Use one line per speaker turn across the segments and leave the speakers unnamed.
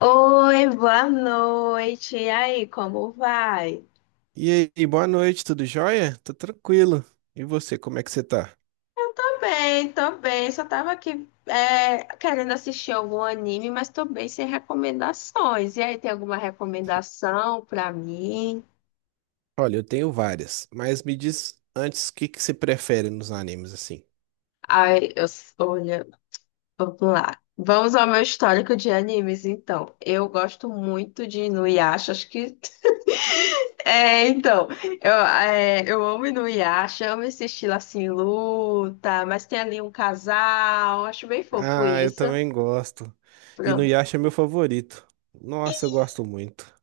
Oi, boa noite. E aí, como vai?
E aí, boa noite, tudo jóia? Tô tranquilo. E você, como é que você tá?
Eu tô bem, tô bem. Só tava aqui querendo assistir algum anime, mas tô bem sem recomendações. E aí, tem alguma recomendação pra mim?
Olha, eu tenho várias, mas me diz antes o que que você prefere nos animes assim.
Ai, eu, olha, vamos lá. Vamos ao meu histórico de animes, então. Eu gosto muito de Inuyasha, acho que É, então, eu amo Inuyasha, amo esse estilo assim, luta, mas tem ali um casal, acho bem fofo
Ah, eu
isso.
também gosto. E no
Pronto.
Yasha é meu favorito. Nossa, eu gosto muito.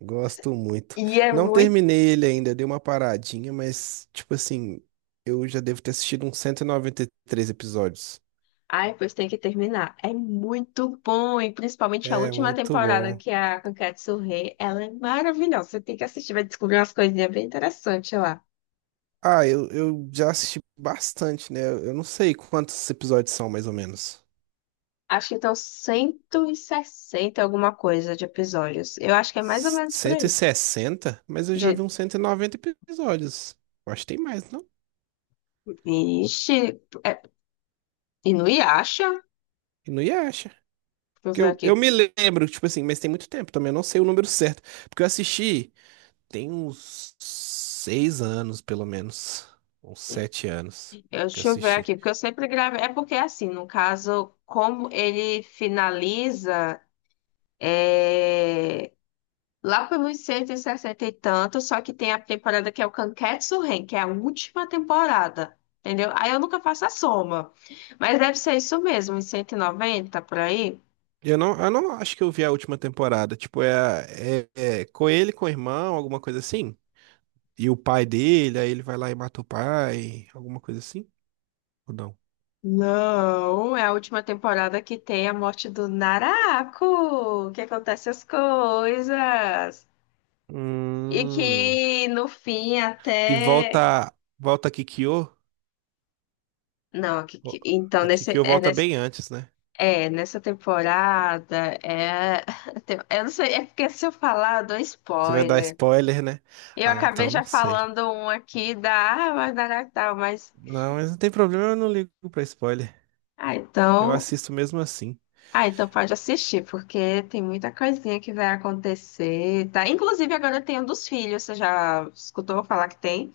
Gosto muito.
E é
Não
muito.
terminei ele ainda, dei uma paradinha, mas tipo assim, eu já devo ter assistido uns 193 episódios.
Ai, pois tem que terminar. É muito bom, e principalmente a
É
última
muito
temporada,
bom.
que é a Kankatsu Rei, ela é maravilhosa. Você tem que assistir, vai descobrir umas coisinhas bem interessantes lá.
Ah, eu já assisti bastante, né? Eu não sei quantos episódios são mais ou menos.
Acho que estão 160 alguma coisa de episódios. Eu acho que é mais ou
S-
menos por
cento e
aí.
sessenta, mas eu já vi
De...
uns 190 episódios. Eu acho que tem mais, não?
Vixe, é... Inuyasha?
E não ia acha.
Deixa eu
Que
ver
eu
aqui.
me lembro, tipo assim, mas tem muito tempo também. Eu não sei o número certo. Porque eu assisti tem uns 6 anos, pelo menos. Uns
Eu-
7 anos que eu
Deixa eu ver
assisti.
aqui, porque eu sempre gravei. É porque, é assim, no caso, como ele finaliza é, lá pelos 160 e tanto, só que tem a temporada que é o Kanketsu Ren, que é a última temporada, entendeu? Aí eu nunca faço a soma. Mas deve ser isso mesmo, uns 190 por aí.
E eu não acho que eu vi a última temporada. Tipo, é com ele, com o irmão, alguma coisa assim. E o pai dele, aí ele vai lá e mata o pai, alguma coisa assim? Ou não?
Não, é a última temporada que tem a morte do Naraku, que acontece as coisas. E
Hum.
que no fim
E
até
volta, volta a Kikyo.
Não,
Vo-
que- então
A
nesse,
Kikyo volta bem antes, né?
é nessa temporada eu não sei, é porque se eu falar, eu dou
Você vai dar
spoiler.
spoiler, né?
Eu
Ah,
acabei
então não
já
sei.
falando um aqui da árvore da tal, mas
Não, mas não tem problema, eu não ligo pra spoiler.
ah,
Eu
então,
assisto mesmo assim.
pode assistir, porque tem muita coisinha que vai acontecer, tá? Inclusive agora tem um dos filhos, você já escutou falar que tem?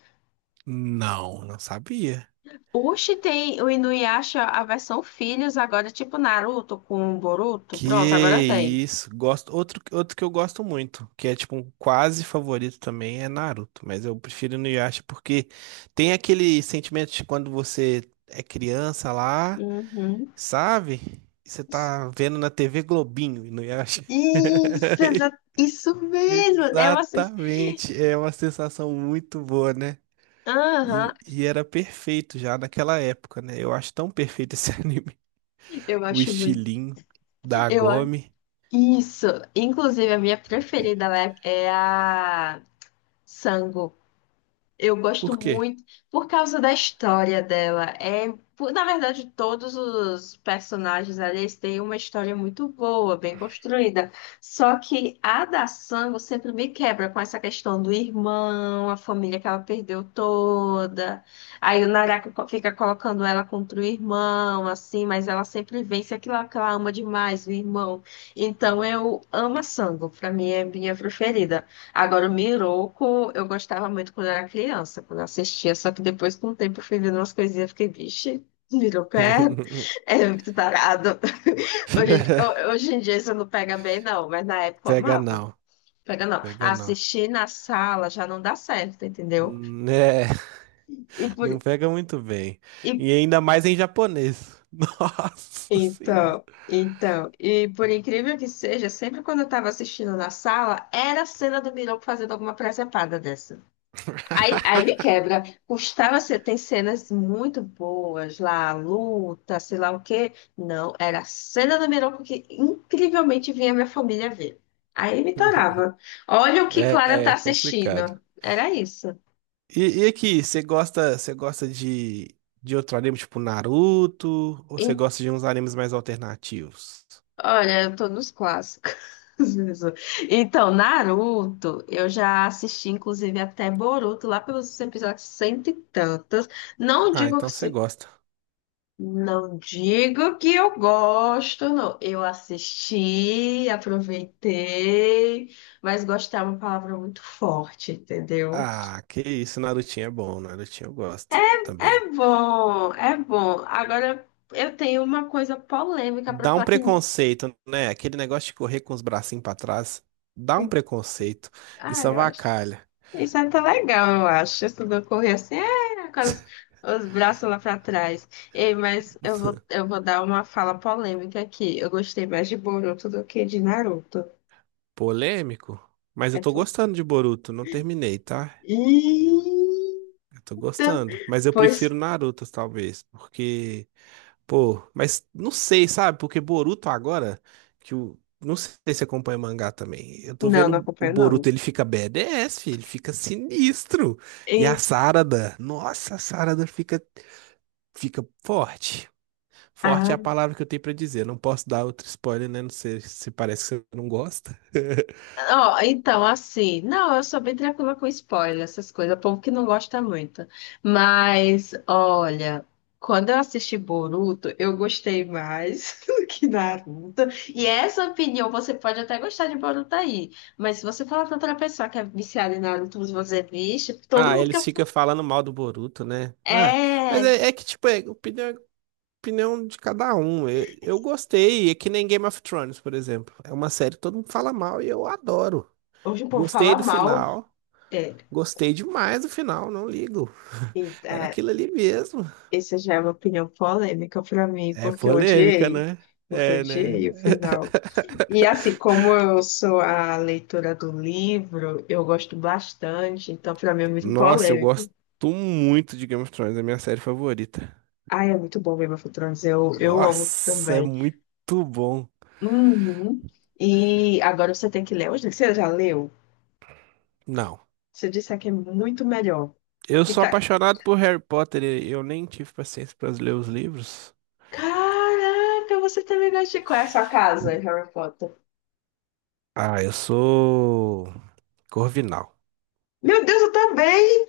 Não, não sabia.
Oxi, tem o Inuyasha, a versão filhos agora, tipo Naruto com Boruto.
Que
Pronto, agora tem.
isso. Gosto, outro que eu gosto muito, que é tipo um quase favorito também, é Naruto. Mas eu prefiro no Inuyasha porque tem aquele sentimento de quando você é criança lá.
Uhum.
Sabe? Você tá vendo na TV Globinho, e não acha?
Isso, isso mesmo.
Exatamente. É uma sensação muito boa, né?
Aham,
E era perfeito já naquela época, né? Eu acho tão perfeito esse anime.
eu
O
acho muito.
estilinho da
Eu a-
Agome.
Isso. Inclusive, a minha preferida lá é a Sango. Eu gosto
Por quê?
muito por causa da história dela. Na verdade, todos os personagens ali eles têm uma história muito boa, bem construída. Só que a da Sango sempre me quebra com essa questão do irmão, a família que ela perdeu toda. Aí o Naraka fica colocando ela contra o irmão, assim, mas ela sempre vence aquilo que ela ama demais, o irmão. Então eu amo a Sango, pra mim é minha preferida. Agora, o Miroco, eu gostava muito quando era criança, quando eu assistia, só que depois, com o tempo, eu fui vendo umas coisinhas e fiquei, vixe, Miroco é muito tarado. Hoje, hoje em dia isso não pega bem, não, mas na época eu
Pega
amava.
não.
Pega não.
Pega não.
Assistir na sala já não dá certo, entendeu?
Né?
E por,
Não pega muito bem.
e,
E ainda mais em japonês. Nossa senhora.
então, então, e por incrível que seja, sempre quando eu estava assistindo na sala, era a cena do Miroco fazendo alguma presepada dessa. Aí me quebra. Custava ser, tem cenas muito boas lá, a luta, sei lá o quê. Não, era a cena do Mironco que incrivelmente vinha minha família ver. Aí me torava. Olha o que
É,
Clara tá
é complicado.
assistindo. Era isso.
E aqui, você gosta de outro anime tipo Naruto? Ou você
E,
gosta de uns animes mais alternativos?
olha, eu tô nos clássicos. Jesus. Então, Naruto, eu já assisti, inclusive, até Boruto, lá pelos episódios cento e tantos. Não
Ah,
digo que,
então você gosta.
Não digo que eu gosto, não. Eu assisti, aproveitei, mas gostar é uma palavra muito forte, entendeu?
Ah, que isso, Narutinho é bom, Narutinho eu gosto
É
também.
bom, é bom. Agora eu tenho uma coisa polêmica para
Dá um
falar que.
preconceito, né? Aquele negócio de correr com os bracinhos pra trás, dá um preconceito.
Ah,
Isso
eu acho.
avacalha.
Isso é até legal, eu acho. Isso não correr assim, com os braços lá para trás. Ei, eu vou dar uma fala polêmica aqui. Eu gostei mais de Boruto do que de Naruto.
Polêmico? Mas eu
É
tô
tudo.
gostando de Boruto, não terminei, tá?
Ih!
Eu tô gostando. Mas eu
Pois
prefiro Naruto, talvez, porque pô, mas não sei, sabe? Porque Boruto agora, que o. Não sei se você acompanha mangá também. Eu tô
não, não
vendo o
acompanho não.
Boruto, ele fica BDS filho, ele fica sinistro. E a
Em-
Sarada, nossa, a Sarada fica forte. Forte
ah,
é a palavra que eu tenho pra dizer. Não posso dar outro spoiler, né? Não sei se parece que você não gosta.
ó, então, assim, não, eu sou bem tranquila com spoiler, essas coisas, o povo que não gosta muito. Mas, olha, quando eu assisti Boruto, eu gostei mais do que Naruto. E essa opinião, você pode até gostar de Boruto aí, mas se você falar pra outra pessoa que é viciada em Naruto, você vai dizer, vixe, todo
Ah,
mundo que
eles ficam falando mal do Boruto, né? Ah, mas
é,
é que, tipo, opinião é opinião de cada um. Eu gostei, é que nem Game of Thrones, por exemplo. É uma série que todo mundo fala mal e eu adoro.
hoje o povo
Gostei
fala
do
mal,
final.
é,
Gostei demais do final, não ligo.
e-
Era
é,
aquilo ali mesmo.
essa já é uma opinião polêmica pra mim,
É
porque eu
polêmica,
odiei.
né?
Porque eu
É, né?
odiei o final. E assim, como eu sou a leitora do livro, eu gosto bastante, então pra mim é muito
Nossa, eu
polêmico.
gosto muito de Game of Thrones, é a minha série favorita.
Ai, é muito bom Game of Thrones, eu amo
Nossa, é
também.
muito bom.
Uhum. E agora você tem que ler. Hoje você já leu?
Não.
Você disse que é muito melhor.
Eu
Que
sou
tá...
apaixonado por Harry Potter e eu nem tive paciência para ler os livros.
Caraca, você também gosta de... Qual é a sua casa, Harry Potter?
Ah, eu sou Corvinal.
Meu Deus, eu também!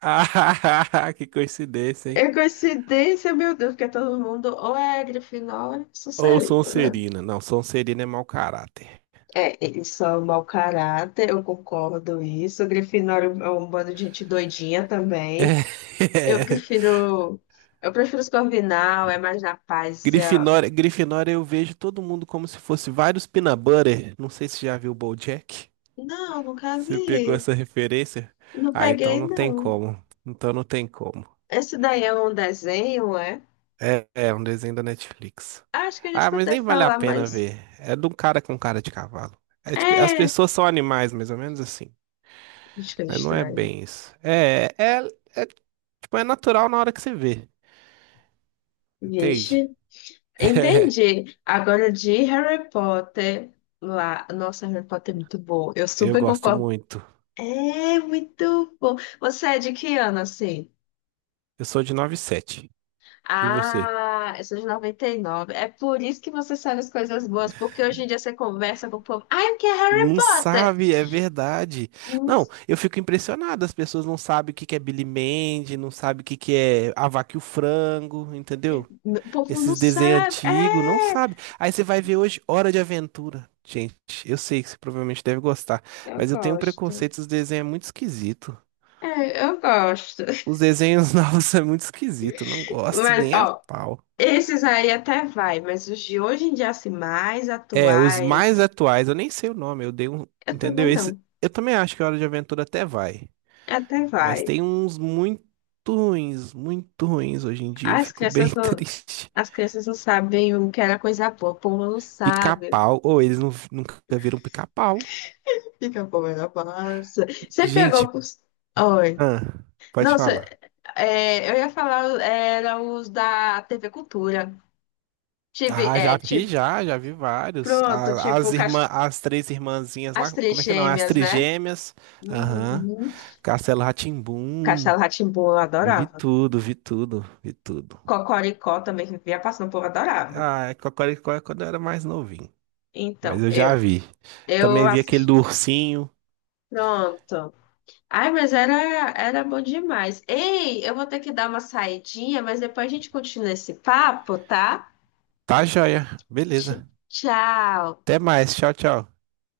Ah, que coincidência, hein?
É coincidência, meu Deus, porque todo mundo ou é Grifinória ou é
Ou
Sonserina, né?
Sonserina. Não, Sonserina é mau caráter.
É, eles são mau caráter, eu concordo isso. Grifinória é um bando de gente doidinha também. Eu
É.
prefiro, eu prefiro Corvinal, é mais na paz.
Grifinória, Grifinória eu vejo todo mundo como se fosse vários peanut butter. Não sei se já viu o BoJack.
Não, nunca
Você pegou
vi.
essa referência?
Não
Ah, então
peguei,
não tem
não.
como. Então não tem como.
Esse daí é um desenho, é?
É, é um desenho da Netflix.
Acho que eu já
Ah, mas
escutei
nem vale a
falar,
pena
mas
ver. É de um cara com cara de cavalo. É tipo, as
é.
pessoas são animais, mais ou menos assim.
Acho que é
Mas não é
estranho.
bem isso. É, tipo, é natural na hora que você vê, entende?
Vixe. Entendi. Agora de Harry Potter lá. Nossa, Harry Potter é muito bom. Eu
É, eu
super
gosto
concordo.
muito.
É muito bom. Você é de que ano, assim?
Eu sou de 97. E você?
Ah, eu sou de 99. É por isso que você sabe as coisas boas, porque hoje em dia você conversa com o povo. Ai, o que é Harry
Não
Potter?
sabe, é verdade.
Hum,
Não, eu fico impressionado. As pessoas não sabem o que que é Billy Mandy, não sabem o que que é A Vaca e o Frango, entendeu?
O povo não
Esses desenhos
sabe.
antigos, não
É,
sabe. Aí você vai ver hoje Hora de Aventura. Gente, eu sei que você provavelmente deve gostar,
eu
mas eu tenho um
gosto.
preconceito, os desenhos é muito esquisito.
É, eu gosto.
Os desenhos novos são muito esquisitos, não gosto
Mas,
nem a
ó,
pau.
esses aí até vai, mas os de hoje em dia, assim, mais
É, os mais
atuais.
atuais, eu nem sei o nome, eu dei um.
Eu
Entendeu?
também
Esse,
não.
eu também acho que a Hora de Aventura até vai.
Até
Mas
vai.
tem uns muito ruins hoje em dia, eu
As
fico bem
crianças não,
triste.
as crianças não sabem o que era coisa boa. O povo não sabe.
Pica-pau, ou eles não, nunca viram pica-pau.
Fica a povo na massa. Você
Gente,
pegou os. Oi.
ah, pode
Não, cê-
falar.
é, eu ia falar, era os da TV Cultura. Tive,
Ah, já
é,
vi,
tipo,
já, já vi vários.
pronto,
A-
tipo,
As
Cas-
irmã, as três irmãzinhas
as
lá,
Três
como é que não? As
Gêmeas, né?
trigêmeas. Aham.
Uhum.
Castelo rá tim.
Castelo rá tim eu
Vi
adorava.
tudo, vi tudo, vi tudo.
Cocoricó também que vivia passando, o povo adorava.
Ah, é Cocoricó é quando eu era mais novinho. Mas
Então,
eu já
eu,
vi.
eu
Também vi aquele
assisti.
do ursinho.
Pronto. Ai, mas era, era bom demais. Ei, eu vou ter que dar uma saidinha, mas depois a gente continua esse papo, tá?
Tá joia.
Tch-
Beleza.
Tchau.
Até mais. Tchau, tchau.